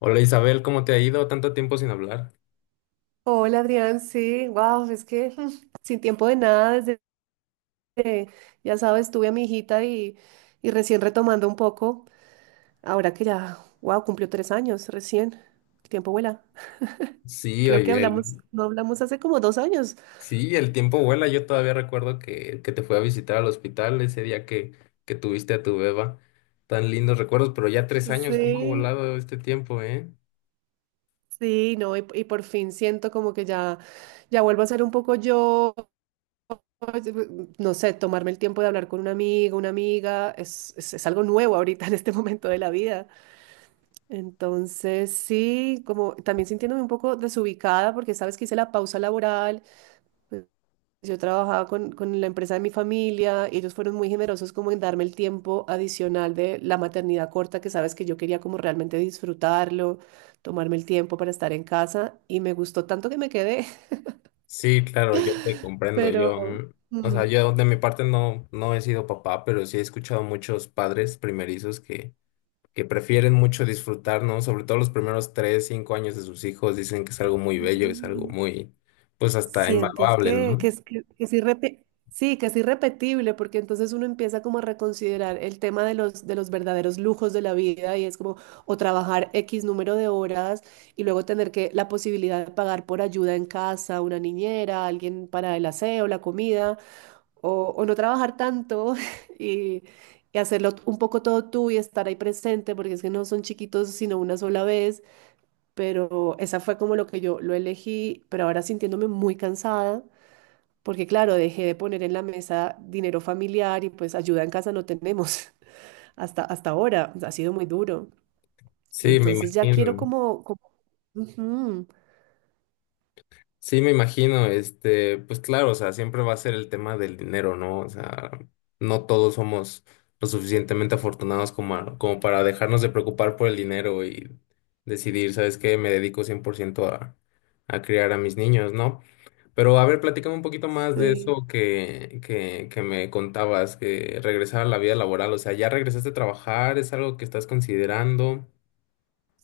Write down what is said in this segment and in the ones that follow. Hola Isabel, ¿cómo te ha ido? Tanto tiempo sin hablar. Hola Adrián, sí, wow, es que sin tiempo de nada. Ya sabes, tuve a mi hijita y recién retomando un poco, ahora que ya, wow, cumplió 3 años, recién, el tiempo vuela. Sí, Creo que oye, hablamos, no hablamos hace como 2 años. sí, el tiempo vuela. Yo todavía recuerdo que te fui a visitar al hospital ese día que tuviste a tu beba. Tan lindos recuerdos, pero ya 3 años, ¿cómo ha Sí, volado este tiempo, eh? sí, no, y por fin siento como que ya vuelvo a ser un poco yo. No sé, tomarme el tiempo de hablar con un amigo, una amiga, es algo nuevo ahorita en este momento de la vida. Entonces, sí, como también sintiéndome un poco desubicada porque sabes que hice la pausa laboral, pues, yo trabajaba con la empresa de mi familia y ellos fueron muy generosos como en darme el tiempo adicional de la maternidad corta, que sabes que yo quería como realmente disfrutarlo, tomarme el tiempo para estar en casa, y me gustó tanto que me quedé. Sí, claro, yo te comprendo. pero... Yo, o sea, mm, yo de mi parte no he sido papá, pero sí he escuchado muchos padres primerizos que prefieren mucho disfrutar, ¿no? Sobre todo los primeros 3, 5 años de sus hijos, dicen que es algo muy bello, es algo sí. muy, pues hasta Sientes invaluable, que, ¿no? que, es- que, que es sí, que es irrepetible, porque entonces uno empieza como a reconsiderar el tema de los verdaderos lujos de la vida, y es como o trabajar X número de horas y luego tener que la posibilidad de pagar por ayuda en casa, una niñera, alguien para el aseo, la comida, o no trabajar tanto y, y hacerlo un poco todo tú y estar ahí presente, porque es que no son chiquitos sino una sola vez. Pero esa fue como lo que yo lo elegí, pero ahora sintiéndome muy cansada porque claro, dejé de poner en la mesa dinero familiar y pues ayuda en casa no tenemos hasta ahora, ha sido muy duro. Sí, me Entonces ya quiero imagino. como ujú, Sí, me imagino, este, pues claro, o sea, siempre va a ser el tema del dinero, ¿no? O sea, no todos somos lo suficientemente afortunados como, como para dejarnos de preocupar por el dinero y decidir, ¿sabes qué? Me dedico 100% a criar a mis niños, ¿no? Pero a ver, platícame un poquito más de sí. eso que me contabas, que regresar a la vida laboral, o sea, ¿ya regresaste a trabajar? ¿Es algo que estás considerando?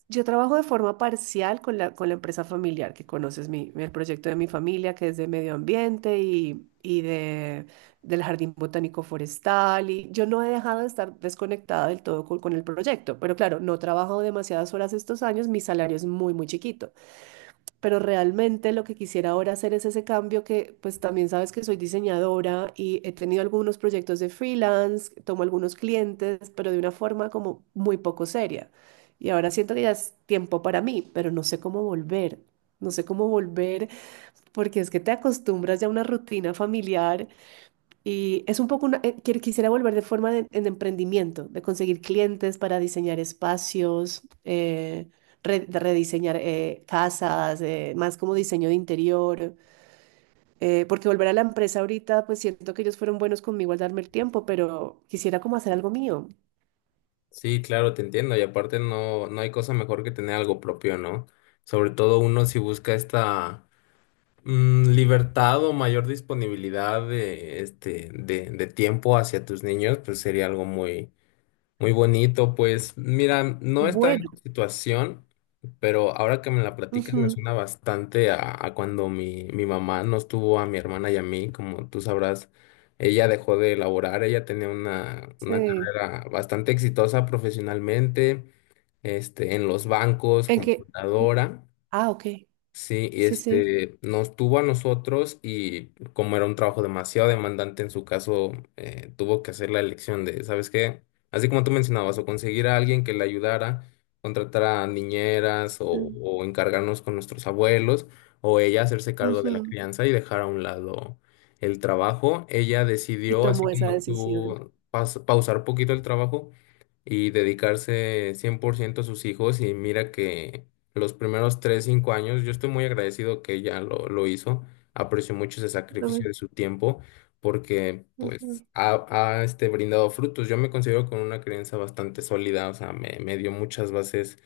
Yo trabajo de forma parcial con la empresa familiar, que conoces mi, el proyecto de mi familia, que es de medio ambiente y de, del jardín botánico forestal. Y yo no he dejado de estar desconectada del todo con el proyecto, pero claro, no trabajo demasiadas horas estos años, mi salario es muy, muy chiquito. Pero realmente lo que quisiera ahora hacer es ese cambio, que pues también sabes que soy diseñadora y he tenido algunos proyectos de freelance, tomo algunos clientes, pero de una forma como muy poco seria. Y ahora siento que ya es tiempo para mí, pero no sé cómo volver. No sé cómo volver, porque es que te acostumbras ya a una rutina familiar y es un poco una, quisiera volver de forma de, en emprendimiento, de conseguir clientes para diseñar espacios, de rediseñar casas, más como diseño de interior, porque volver a la empresa ahorita, pues siento que ellos fueron buenos conmigo al darme el tiempo, pero quisiera como hacer algo mío. Sí, claro, te entiendo. Y aparte no hay cosa mejor que tener algo propio, ¿no? Sobre todo uno si busca esta libertad o mayor disponibilidad de tiempo hacia tus niños, pues sería algo muy, muy bonito, pues mira, no estaba en Bueno. tu situación, pero ahora que me la platicas me Ujú, suena bastante a cuando mi mamá nos tuvo a mi hermana y a mí, como tú sabrás, ella dejó de laborar, ella tenía una sí. carrera bastante exitosa profesionalmente, este, en los bancos, En que, computadora. ah, ok. Sí, y Sí, sí. este nos tuvo a nosotros y como era un trabajo demasiado demandante en su caso, tuvo que hacer la elección de, ¿sabes qué? Así como tú mencionabas, o conseguir a alguien que le ayudara, contratar a niñeras o, Mm, o encargarnos con nuestros abuelos, o ella hacerse cargo de la ujú, crianza y dejar a un lado el trabajo. Ella y decidió, así tomó esa como decisión. tú, pausar un poquito el trabajo y dedicarse 100% a sus hijos y mira que los primeros 3 a 5 años. Yo estoy muy agradecido que ella lo hizo. Aprecio mucho ese sacrificio Ujú, de su tiempo porque pues ujú, ha brindado frutos. Yo me considero con una creencia bastante sólida, o sea, me dio muchas bases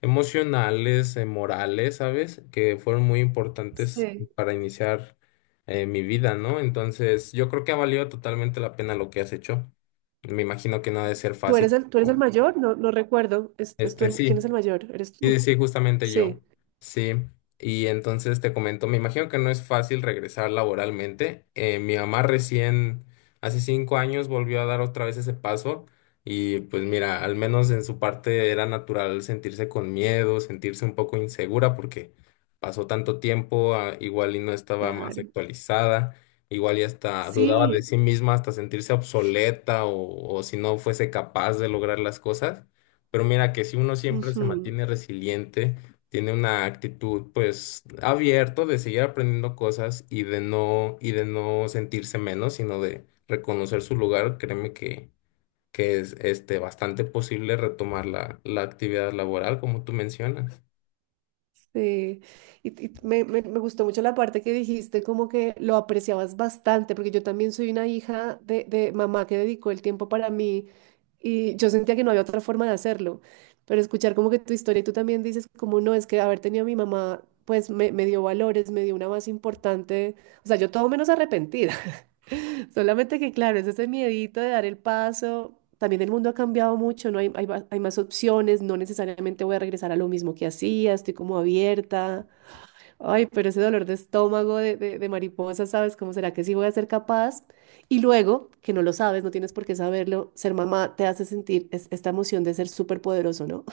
emocionales, morales, ¿sabes? Que fueron muy importantes sí. para iniciar mi vida, ¿no? Entonces, yo creo que ha valido totalmente la pena lo que has hecho. Me imagino que no ha de ser fácil. Tú eres ¿No? el mayor? No, no recuerdo. Es tú Este, quién sí, es el mayor? ¿Eres tú? Sí, sí, justamente Sí, yo. Sí. Y entonces te comento, me imagino que no es fácil regresar laboralmente. Mi mamá recién, hace 5 años, volvió a dar otra vez ese paso. Y pues mira, al menos en su parte era natural sentirse con miedo, sentirse un poco insegura porque pasó tanto tiempo, ah, igual y no estaba más claro. actualizada, igual y hasta dudaba de Sí. sí misma, hasta sentirse obsoleta o si no fuese capaz de lograr las cosas. Pero mira que si uno siempre se Ujú, mantiene resiliente, tiene una actitud pues abierto de seguir aprendiendo cosas y de no sentirse menos, sino de reconocer su lugar, créeme que es bastante posible retomar la actividad laboral como tú mencionas. sí. Y me, me gustó mucho la parte que dijiste, como que lo apreciabas bastante, porque yo también soy una hija de mamá que dedicó el tiempo para mí, y yo sentía que no había otra forma de hacerlo. Pero escuchar como que tu historia, y tú también dices, como no, es que haber tenido a mi mamá, pues me dio valores, me dio una base importante. O sea, yo todo menos arrepentida. Solamente que, claro, es ese miedito de dar el paso. También el mundo ha cambiado mucho, ¿no? Hay más opciones, no necesariamente voy a regresar a lo mismo que hacía, estoy como abierta. Ay, pero ese dolor de estómago de mariposa, ¿sabes? ¿Cómo será que sí voy a ser capaz? Y luego, que no lo sabes, no tienes por qué saberlo, ser mamá te hace sentir esta emoción de ser súper poderoso, ¿no?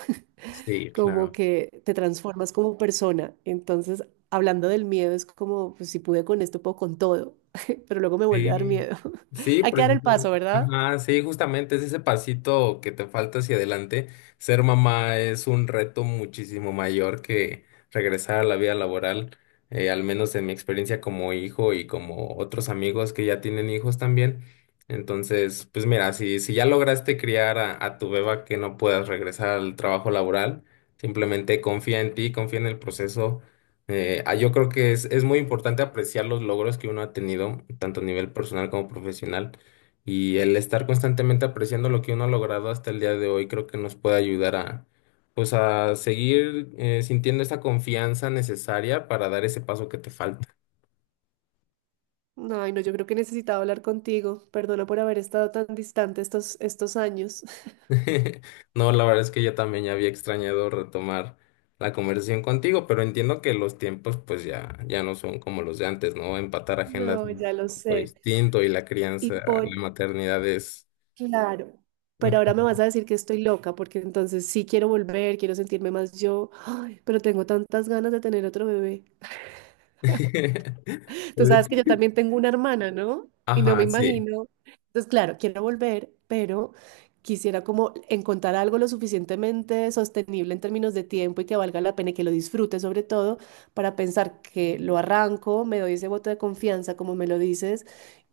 Sí, Como claro. que te transformas como persona. Entonces, hablando del miedo, es como, pues si pude con esto, puedo con todo, pero luego me vuelve a dar Sí, miedo. sí, Hay que dar el precisamente. paso, ¿verdad? Ajá, sí, justamente es ese pasito que te falta hacia adelante. Ser mamá es un reto muchísimo mayor que regresar a la vida laboral, al menos en mi experiencia como hijo y como otros amigos que ya tienen hijos también. Entonces, pues mira, si ya lograste criar a tu beba que no puedas regresar al trabajo laboral, simplemente confía en ti, confía en el proceso. Yo creo que es muy importante apreciar los logros que uno ha tenido, tanto a nivel personal como profesional, y el estar constantemente apreciando lo que uno ha logrado hasta el día de hoy, creo que nos puede ayudar a, pues, a seguir sintiendo esa confianza necesaria para dar ese paso que te falta. No, ay, no, yo creo que necesitaba hablar contigo. Perdona por haber estado tan distante estos años. No, la verdad es que yo también ya había extrañado retomar la conversación contigo, pero entiendo que los tiempos, pues, ya, ya no son como los de antes, ¿no? Empatar agendas es No, un ya lo poco sé. distinto y la Y crianza, la por, maternidad es. claro, pero ahora me Ujú. vas a decir que estoy loca, porque entonces sí quiero volver, quiero sentirme más yo. Ay, pero tengo tantas ganas de tener otro bebé. Tú Pues, sabes que yo también tengo una hermana, ¿no? Y no me ajá, sí. imagino. Entonces, claro, quiero volver, pero quisiera como encontrar algo lo suficientemente sostenible en términos de tiempo y que valga la pena y que lo disfrute, sobre todo para pensar que lo arranco, me doy ese voto de confianza, como me lo dices,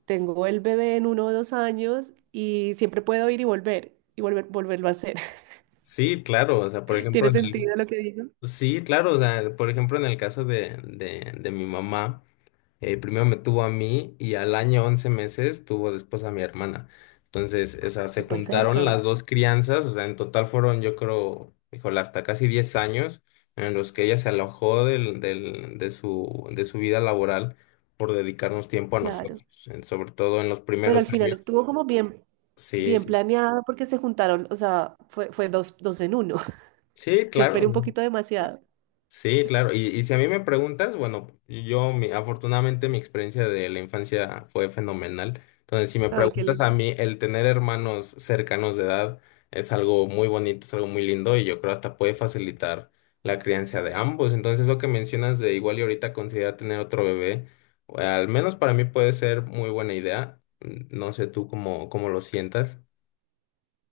tengo el bebé en 1 o 2 años, y siempre puedo ir y volver, volverlo a hacer. Sí, claro, o sea, por ejemplo, ¿Tiene en el... sentido lo que digo? Sí, claro, o sea, por ejemplo, en el caso de mi mamá, primero me tuvo a mí y al año 11 meses tuvo después a mi hermana. Entonces, o sea, se Súper juntaron cerca, las dos crianzas, o sea, en total fueron, yo creo, híjole, hasta casi 10 años en los que ella se alojó de su vida laboral por dedicarnos tiempo a claro. nosotros, sobre todo en los Pero primeros al final años. estuvo como bien, Sí, bien sí, planeado, porque se juntaron, o sea, fue dos, dos en uno. Sí, Yo esperé un claro, poquito demasiado. sí, claro. Y si a mí me preguntas, bueno, yo afortunadamente mi experiencia de la infancia fue fenomenal. Entonces, si me Ay, qué preguntas a lindo. mí, el tener hermanos cercanos de edad es algo muy bonito, es algo muy lindo y yo creo hasta puede facilitar la crianza de ambos. Entonces, eso que mencionas de igual y ahorita considerar tener otro bebé, o al menos para mí puede ser muy buena idea. No sé tú cómo lo sientas.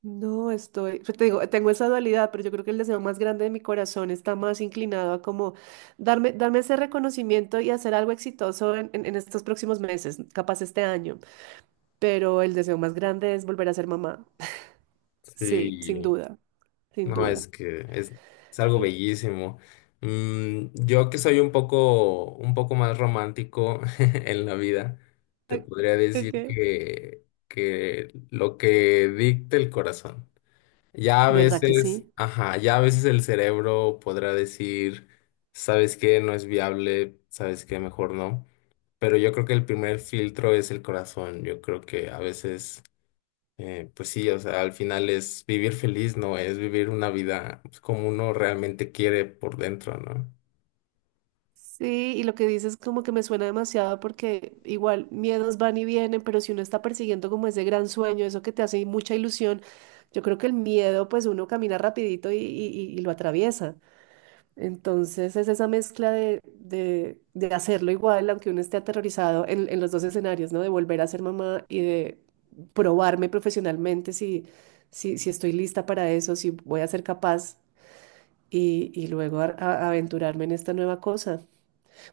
No, estoy, yo te digo, tengo esa dualidad, pero yo creo que el deseo más grande de mi corazón está más inclinado a como darme ese reconocimiento y hacer algo exitoso en, en estos próximos meses, capaz este año. Pero el deseo más grande es volver a ser mamá. Sí, sin Sí. duda, sin No, duda. es que es algo Eh, bellísimo. Yo que soy un poco más romántico en la vida, te eh, podría decir Ok. que lo que dicte el corazón. Ya a ¿Verdad que veces, sí? ajá, ya a veces el cerebro podrá decir, ¿sabes qué? No es viable, ¿sabes qué? Mejor no. Pero yo creo que el primer filtro es el corazón. Yo creo que a veces pues sí, o sea, al final es vivir feliz, ¿no? Es vivir una vida pues, como uno realmente quiere por dentro, ¿no? Sí, y lo que dices como que me suena demasiado, porque igual miedos van y vienen, pero si uno está persiguiendo como ese gran sueño, eso que te hace mucha ilusión, yo creo que el miedo pues uno camina rapidito y lo atraviesa. Entonces es esa mezcla de, de hacerlo igual, aunque uno esté aterrorizado en los dos escenarios, ¿no? De volver a ser mamá y de probarme profesionalmente si, si estoy lista para eso, si voy a ser capaz y luego aventurarme en esta nueva cosa.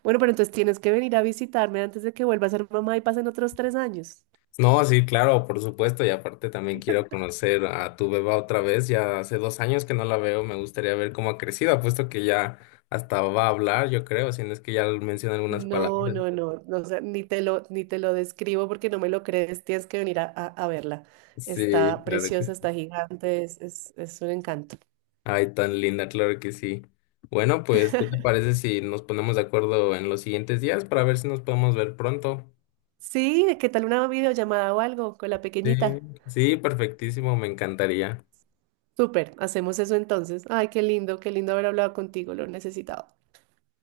Bueno, pero entonces tienes que venir a visitarme antes de que vuelva a ser mamá y pasen otros 3 años. No, sí, claro, por supuesto, y aparte también quiero conocer a tu beba otra vez, ya hace 2 años que no la veo, me gustaría ver cómo ha crecido, apuesto que ya hasta va a hablar, yo creo, si no es que ya menciona algunas No, palabras. no, no, no, o sea, ni te lo describo porque no me lo crees, tienes que venir a, a verla. Sí, Está claro preciosa, que sí. está gigante, es un encanto. Ay, tan linda, claro que sí. Bueno, pues, ¿qué te parece si nos ponemos de acuerdo en los siguientes días para ver si nos podemos ver pronto? Sí, ¿qué tal una videollamada o algo con la Sí, pequeñita? sí, perfectísimo, me encantaría. Súper, hacemos eso entonces. Ay, qué lindo haber hablado contigo, lo necesitaba.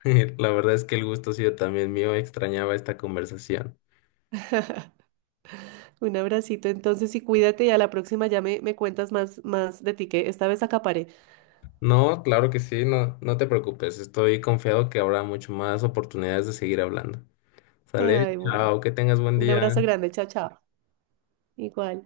La verdad es que el gusto ha sido también mío, extrañaba esta conversación. Un abracito entonces y cuídate, y a la próxima ya me cuentas más de ti, que esta vez acaparé. No, claro que sí, no te preocupes, estoy confiado que habrá mucho más oportunidades de seguir hablando. Sale, Ay, bueno, chao, que tengas buen un abrazo día. grande, chao, chao. Igual.